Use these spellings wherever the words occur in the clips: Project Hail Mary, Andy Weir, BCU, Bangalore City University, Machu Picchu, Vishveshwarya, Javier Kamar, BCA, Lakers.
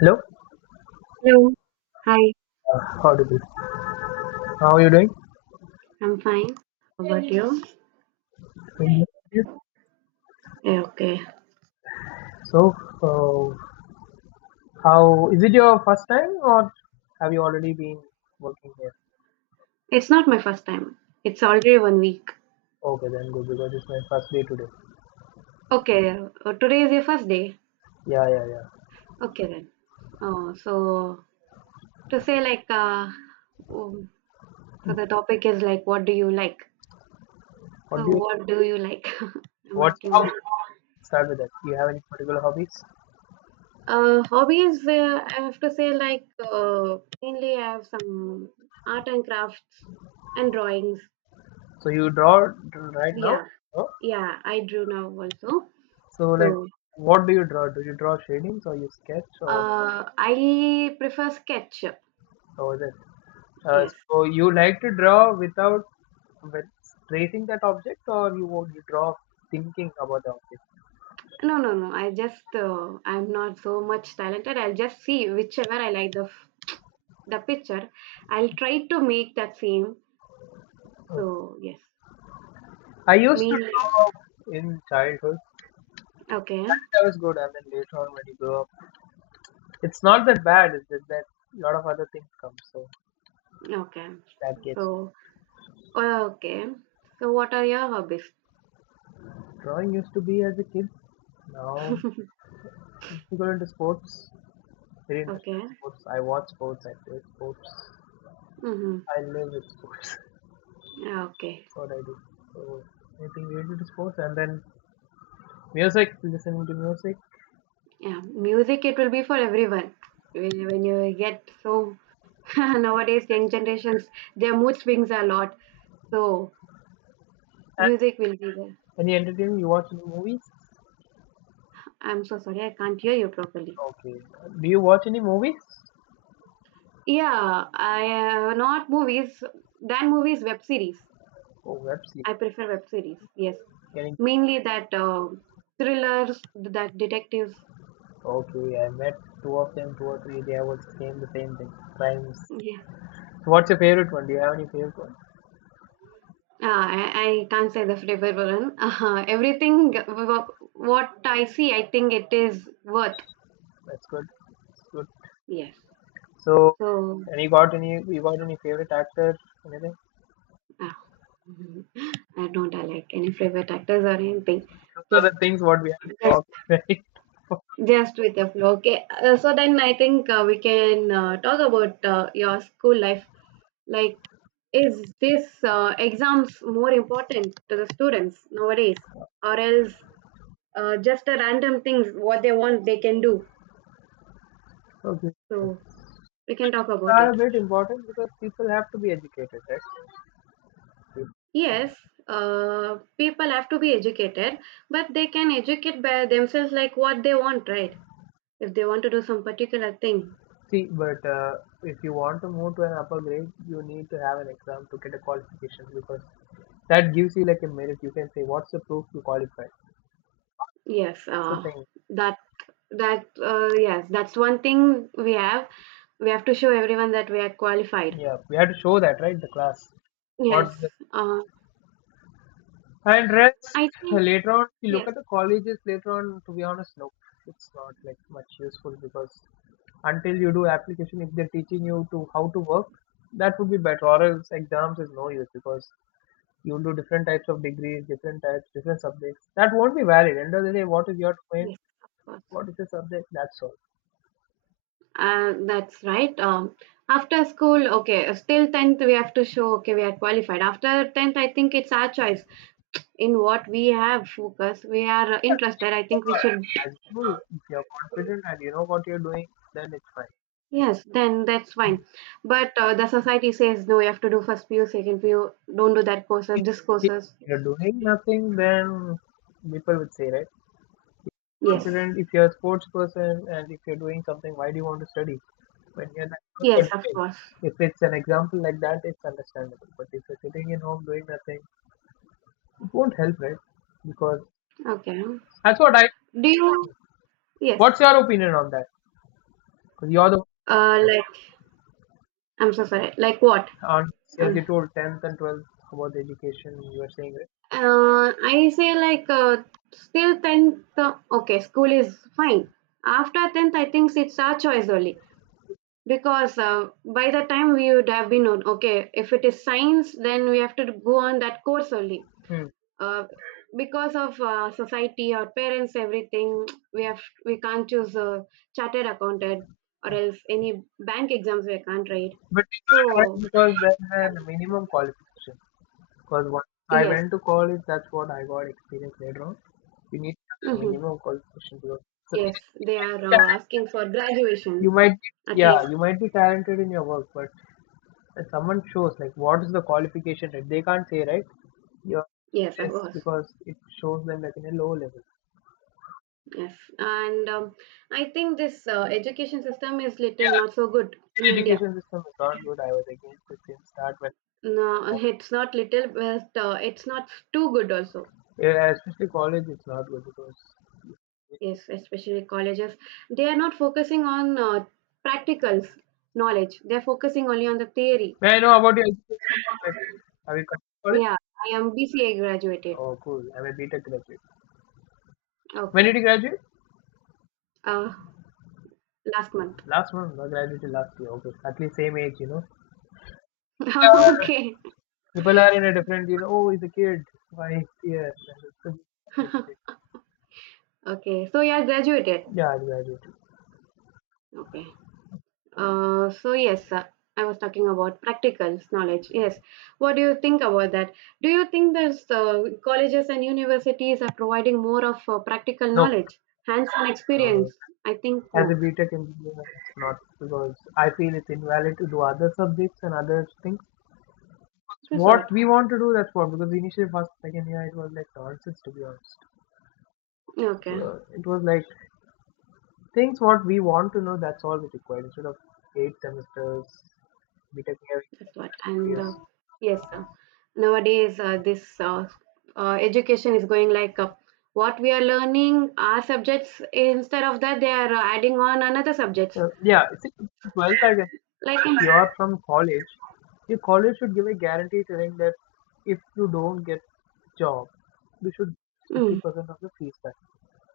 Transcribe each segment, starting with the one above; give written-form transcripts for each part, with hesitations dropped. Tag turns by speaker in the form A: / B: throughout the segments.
A: Hello,
B: Hello. Hi,
A: audible. How are you doing?
B: I'm fine. How about you?
A: Yes.
B: Yeah, okay.
A: So, uh, how is it your first time, or have you already been working here?
B: It's not my first time. It's already one week.
A: Okay, then good because it's my first day today.
B: Okay, today is your first day.
A: Yeah, yeah, yeah.
B: Okay then. Oh, so to say like oh, so the topic is like what do you like? So
A: What do you?
B: what do you like? I'm
A: What's your
B: asking you.
A: hobby? Start with that. Do you have any particular hobbies?
B: Hobbies, I have to say like mainly I have some art and crafts and drawings.
A: So you right now?
B: Yeah,
A: No?
B: yeah, I drew now also.
A: So like,
B: So.
A: what do you draw? Do you draw shadings or you sketch or
B: I prefer sketch.
A: so this, uh,
B: Yes.
A: so you like to draw without with tracing that object, or you draw thinking about the object?
B: No, no, no. I'm not so much talented. I'll just see whichever I like the the picture. I'll try to make that same.
A: Okay.
B: So yes,
A: I used to
B: me.
A: draw in childhood.
B: Okay,
A: Childhood was good, and then later on when you grow up, it's not that bad. It's just that a lot of other things come, so
B: okay.
A: that gets.
B: So, okay. So what are your hobbies?
A: Drawing used to be as a kid. Now we go into sports. Very interested
B: Okay.
A: in sports. I watch sports. I play sports.
B: Mm-hmm.
A: I live with sports.
B: Okay.
A: What I do. So I think related to sports, and then music, listening to music.
B: Yeah. Music, it will be for everyone. When you get so... nowadays, young generations, their mood swings a lot. So
A: And
B: music will be there.
A: any entertainment, you watch any movies?
B: I'm so sorry, I can't hear you properly.
A: Okay. Do you watch any movies?
B: Yeah, I not movies. Than movies, web series.
A: Oh, web series.
B: I prefer web series. Yes,
A: Can you-
B: mainly that, thrillers, that detectives.
A: okay, I met two of them, two or three. They were same the same thing. Crimes.
B: Yeah,
A: So what's your favorite one? Do you have any favorite one?
B: I can't say the flavor one. Everything what I see, I think it is worth.
A: That's good. That's good.
B: Yes.
A: So,
B: So,
A: and you got any? You got any favorite actor? Anything?
B: uh, I don't I like any favorite actors or anything.
A: Those are
B: Just
A: the things what we have
B: just
A: to talk.
B: Just with the flow. Okay. So then I think, we can, talk about, your school life. Like, is this, exams more important to the students nowadays, or else, just a random things what they want they can do?
A: Right? Okay.
B: So we can talk about
A: Are a
B: it.
A: bit important because people have to be educated, right? If-
B: Yes, people have to be educated, but they can educate by themselves like what they want, right? If they want to do some particular thing,
A: see, but if you want to move to an upper grade, you need to have an exam to get a qualification because that gives you like a merit. You can say, what's the proof you qualified?
B: yes,
A: It's the thing.
B: that That, yes, that's one thing we have. We have to show everyone that we are qualified.
A: Yeah, we have to show that, right? The class.
B: Yes,
A: What's the
B: uh,
A: and rest
B: I think,
A: later on? If you look
B: yes,
A: at the colleges later on. To be honest, no, it's not like much useful because until you do application, if they're teaching you to how to work, that would be better. Or else exams is no use because you'll do different types of degrees, different types, different subjects. That won't be valid. End of the day, what is your main,
B: yes, of course.
A: what is your subject? That's all.
B: That's right. After school, okay, still tenth, we have to show okay we are qualified. After tenth, I think it's our choice in what we have focus. We are interested. I think we should.
A: As you, if you're confident and you know what you're doing, then it's fine.
B: Yes, then that's fine. But the society says no. You have to do first PU, second PU. Don't do that courses,
A: If
B: this
A: if
B: courses.
A: you're doing nothing, then people would say, right?
B: Yes,
A: Confident. If you're a sports person and if you're doing something, why do you want to study? When you're not what
B: yes,
A: you're
B: of
A: doing.
B: course.
A: If it's an example like that, it's understandable. But if you're sitting in home doing nothing, it won't help, right? Because
B: Okay.
A: that's what I.
B: Do you? Yes.
A: What's your opinion on that? Because you're the
B: Like, I'm so sorry. Like what?
A: one, as
B: Um,
A: you told, 10th and 12th about the education you were saying, right?
B: I say like, still tenth. Okay, school is fine. After tenth, I think it's our choice only because, by the time we would have been on. Okay, if it is science, then we have to go on that course only.
A: Hmm.
B: Uh, because of, society or parents, everything we have we can't choose a chartered accountant or else any bank exams we can't write.
A: But we can't
B: So
A: ask because there's a minimum qualification. Because once I
B: yes.
A: went to college, that's what I got experience later on. You need to have a
B: Hmm.
A: minimum qualification. Because, so
B: Yes, they are,
A: yes,
B: asking for
A: you
B: graduation
A: might be,
B: at
A: yeah,
B: least.
A: you might be talented in your work, but if someone shows like what is the qualification, that they can't say, right? You're
B: Yes, of
A: this
B: course.
A: because it shows them like in a low level.
B: Yes, and, I think this, education system is
A: Yeah,
B: little not so good in
A: Indian
B: India.
A: education system is not good. I was against it since start when
B: No, it's not little, but, it's not too good also.
A: yeah, especially college, it's not good because.
B: Yes, especially colleges, they are not focusing on, practicals knowledge. They're focusing only on the theory.
A: May I know about your education? Like, have you come to college?
B: Yeah, I am BCA graduated.
A: Oh, cool. I'm a BTech graduate. When
B: Okay,
A: did you graduate?
B: uh, last month.
A: Last month. I graduated last year. Okay, at least same age, you know. People are,
B: Okay.
A: people are in a different, you know. Oh, he's a kid. Why he's here?
B: Okay. So you are graduated.
A: Yeah, I graduated.
B: Okay. So yes, I was talking about practical knowledge. Yes, what do you think about that? Do you think that, colleges and universities are providing more of, practical
A: Nope.
B: knowledge, hands-on
A: No,
B: experience?
A: no.
B: I think
A: As a
B: no.
A: BTech engineer, it's not because I feel it's invalid to do other subjects and other things.
B: That's
A: What
B: what.
A: we want to do that's what because initially first second year it was like nonsense to be honest,
B: Okay,
A: so it was like things what we want to know that's all we required instead of eight semesters we take here
B: that's what.
A: four
B: And,
A: years
B: yes, nowadays, this, education is going like, what we are learning our subjects instead of that they are, adding on another
A: So
B: subjects
A: yeah it's well, I guess
B: like
A: if
B: in,
A: you are from college, your college should give a guarantee telling that if you don't get job you should
B: mm,
A: 50% of the fees back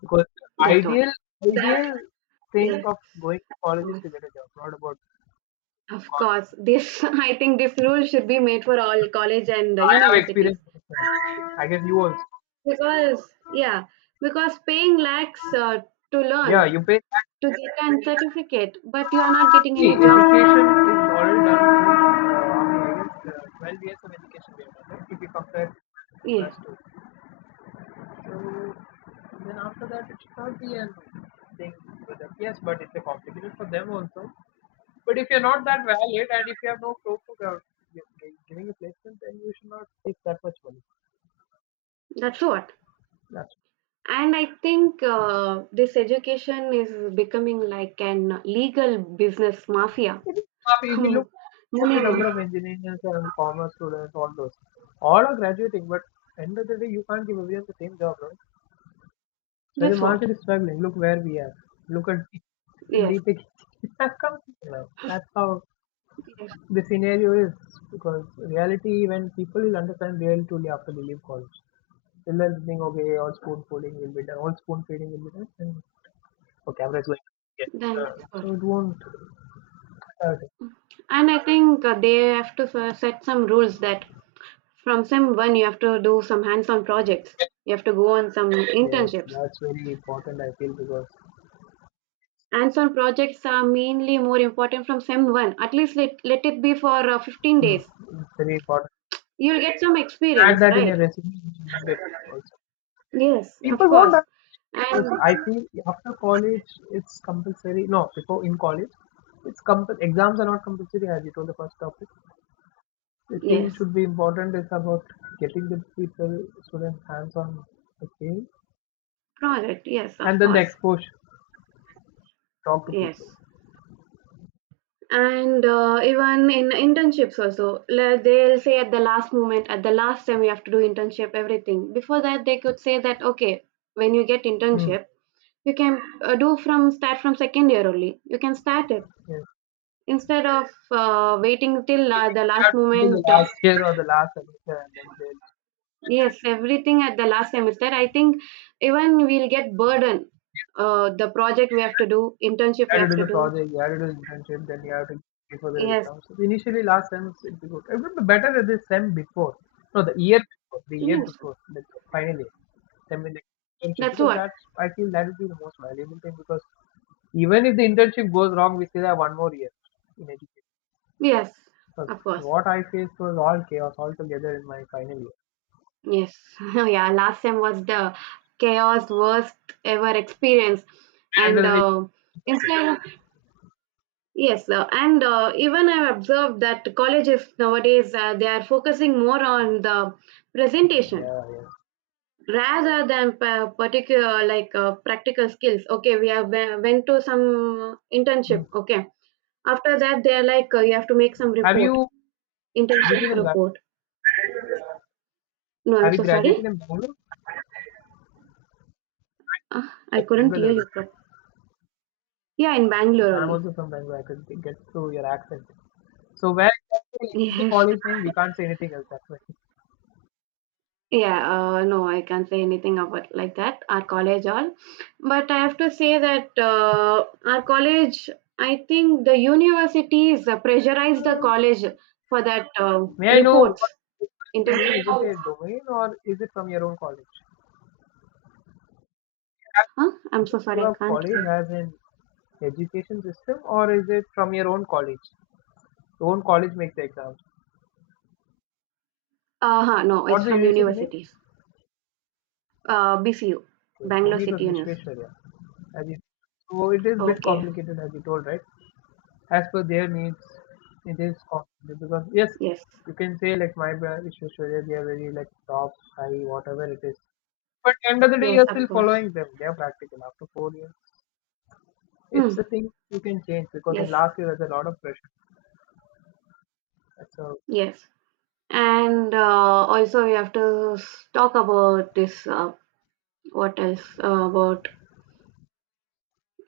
A: because
B: that's what
A: ideal
B: that,
A: ideal thing
B: yes.
A: of going to college is to get a job, not about.
B: Of course, this, I think this rule should be made for all college and,
A: I have
B: universities
A: experience with that. I guess you also.
B: because, yeah, because paying lakhs, to
A: Yeah,
B: learn
A: you pay.
B: to get an certificate, but you are not getting
A: Actually,
B: any
A: education is
B: job.
A: all done through, how many, I guess, 12 years of education we have done, right? If you compare
B: Yeah,
A: plus two. So, then after that, it should not be a thing for them. Yes, but it's a complicated for them also. But if you're not that valid and if you have no proof of giving a placement, then you should not take that much money.
B: that's what. And I think, this education is becoming like an legal business mafia.
A: If you
B: Money
A: look at the
B: mafia.
A: number of engineers and commerce students, all those, all are graduating, but end of the day, you can't give everyone the same job, right? When the
B: That's what.
A: market is struggling, look where we are. Look at the
B: Yes,
A: BTech has come here now. That's how
B: yes,
A: the scenario is because reality, when people will understand really truly after they leave college, they'll then think, okay, all spoon feeding will be done, all spoon feeding will be done, and oh, camera is going. Yeah.
B: that's
A: Uh,
B: what.
A: so it won't hurt.
B: And I think, they have to set some rules that from sem one, you have to do some hands-on projects. You have to go on some
A: Yes,
B: internships.
A: that's very important, I feel, because
B: Hands-on projects are mainly more important from sem one. At least let it be for, 15
A: hmm,
B: days.
A: it's very important.
B: You'll get some
A: Add
B: experience,
A: that in your
B: right?
A: resume and you will get also.
B: Yes, of
A: People won't
B: course.
A: ask
B: And
A: because I feel after college it's compulsory. No, before in college, it's compul exams are not compulsory as you told the first topic. The thing
B: yes,
A: should be important is about getting the people, students hands on the game
B: project. Yes,
A: and
B: of
A: then the
B: course.
A: exposure, talk to people.
B: Yes. And, even in internships also, they'll say at the last moment, at the last time you have to do internship, everything. Before that, they could say that, okay, when you get
A: Hmm.
B: internship, you can, do from start from second year only you can start it,
A: Yes.
B: instead of, waiting till,
A: So we
B: the
A: had
B: last
A: people the
B: moment.
A: last year or the last semester and then they'll
B: Yes, everything at the last semester, I think. Even we'll get burden, the project we have to do, internship
A: you had
B: we
A: to do
B: have
A: the
B: to do.
A: project, you had to do the internship, then you have to pay for the
B: Yes,
A: exam. So initially, last sem it'd be good. It would be better at the sem before, no, the year
B: yes,
A: before, like finally, sem in the internship
B: that's
A: because
B: what.
A: that's I feel that would be the most valuable thing because even if the internship goes wrong, we still have one more year in education.
B: Yes,
A: Because
B: of course.
A: what I faced was all chaos altogether in my final year.
B: Yes. Yeah, last sem was the chaos, worst ever experience.
A: And
B: And,
A: under the day, nothing.
B: instead. Yes, and even I've observed that colleges nowadays, they are focusing more on the presentation
A: Yeah, yeah.
B: rather than particular, like, practical skills. Okay, went to some
A: Hmm.
B: internship. Okay, after that they are like, you have to make some
A: Have
B: report,
A: you
B: internship
A: graduated in Bangalore?
B: report. No,
A: Have
B: I'm
A: you
B: so sorry.
A: graduated in Bangalore?
B: I
A: Yes,
B: couldn't hear
A: Bangalore.
B: you Yeah, in Bangalore
A: So I'm
B: only.
A: also from Bangalore. I could get through your accent. So where exactly is the
B: Yes.
A: college name? We can't say anything else. That's why.
B: Yeah, no, I can't say anything about like that, our college all. But I have to say that, our college, I think the universities, pressurized the college for that,
A: May I know
B: reports,
A: what is the name?
B: internship
A: Is it a
B: reports.
A: domain or is it from your own college? Has
B: Huh? I'm so sorry, I
A: your
B: can't
A: college
B: hear.
A: has an education system or is it from your own college? Your own college makes the exams.
B: Uh-huh, no, it's
A: What's the
B: from
A: university name?
B: universities. BCU,
A: Okay. For
B: Bangalore
A: me, it was
B: City University.
A: Vishveshwarya. As you, so it is a bit
B: Okay,
A: complicated, as you told, right? As per their needs, it is costly because yes,
B: yes,
A: you can say like my brand is Australia, they are very like top, high, whatever it is. But end of the day,
B: yes,
A: you're
B: of
A: still
B: course.
A: following them. They are practical after 4 years.
B: Hmm.
A: It's a thing you can change because in
B: Yes,
A: last year there's a lot of pressure. So
B: yes. And, also, we have to talk about this. What else, about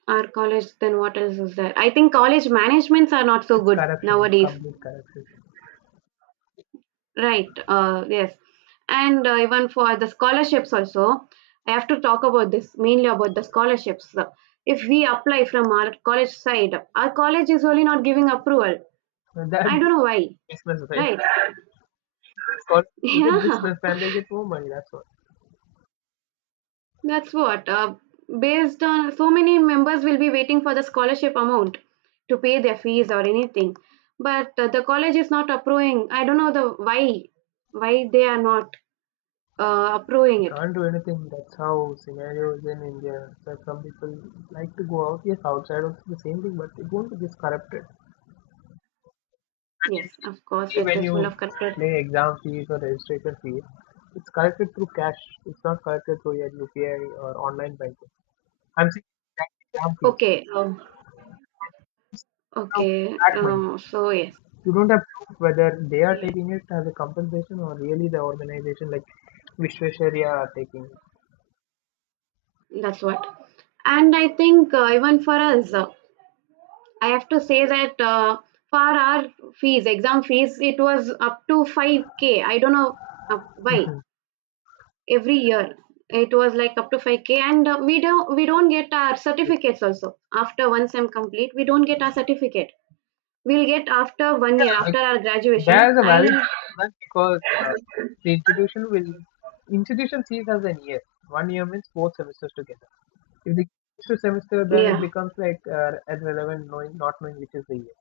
B: our college? Then what else is there? I think college managements are not so
A: it's
B: good
A: corruption. It's
B: nowadays.
A: complete corruption.
B: Right. Yes. And, even for the scholarships also, I have to talk about this, mainly about the scholarships. If we apply from our college side, our college is only not giving approval.
A: So that's
B: I don't know why.
A: business, right?
B: Right.
A: It's called you get
B: Yeah.
A: business and they get more money. That's all.
B: That's what. Based on, so many members will be waiting for the scholarship amount to pay their fees or anything, but, the college is not approving. I don't know the why they are not, approving
A: We
B: it.
A: can't do anything. That's how scenario is in India. So some people like to go out, yes, outside also the same thing, but it won't be just corrupted. And
B: Yes, of course,
A: usually
B: it
A: when
B: is full
A: you
B: of corrupted.
A: pay exam fees or registration fees, it's collected through cash. It's not collected through your UPI or online banking. I'm saying that exam fees.
B: Okay,
A: Now,
B: okay.
A: that money.
B: So yes,
A: You don't have proof whether they are
B: yes,
A: taking it as a compensation or really the organization like Vishwasharya are taking it.
B: that's what. And I think, even for us, I have to say that, for our fees, exam fees, it was up to 5K. I don't know, why every year. It was like up to 5K, and, we don't get our certificates also. After one sem complete, we don't get our certificate. We'll get after one year
A: Yeah,
B: after our graduation.
A: there's a
B: I
A: valid argument because the institution sees as an year. One year means four semesters together. If the to semester, then it
B: Yeah.
A: becomes like irrelevant, knowing not knowing which is the year.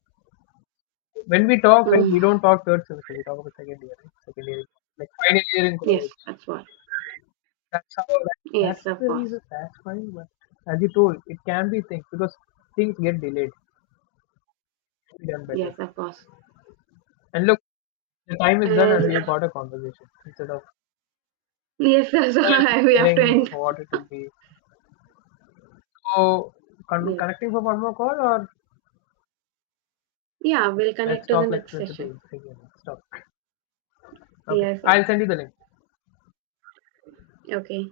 A: When we talk, right, we
B: Mm,
A: don't talk third semester. We talk about second year, right? Second year, like final year in
B: yes,
A: college.
B: that's what.
A: That's how. That's
B: Yes, of
A: the reason.
B: course.
A: That's fine. But as you told, it can be things because things get delayed. It can be done better.
B: Yes, of course.
A: And look, the time is done,
B: And
A: and we have got a conversation instead of.
B: yes.
A: And
B: So we have
A: telling
B: to end.
A: what it will be. So,
B: Yes.
A: connecting for one more call, or
B: Yeah, we'll connect
A: let's
B: to the
A: talk like
B: next session.
A: principles. Again. Let's talk. Okay,
B: Yes.
A: I'll
B: Okay.
A: send you the link.
B: Okay.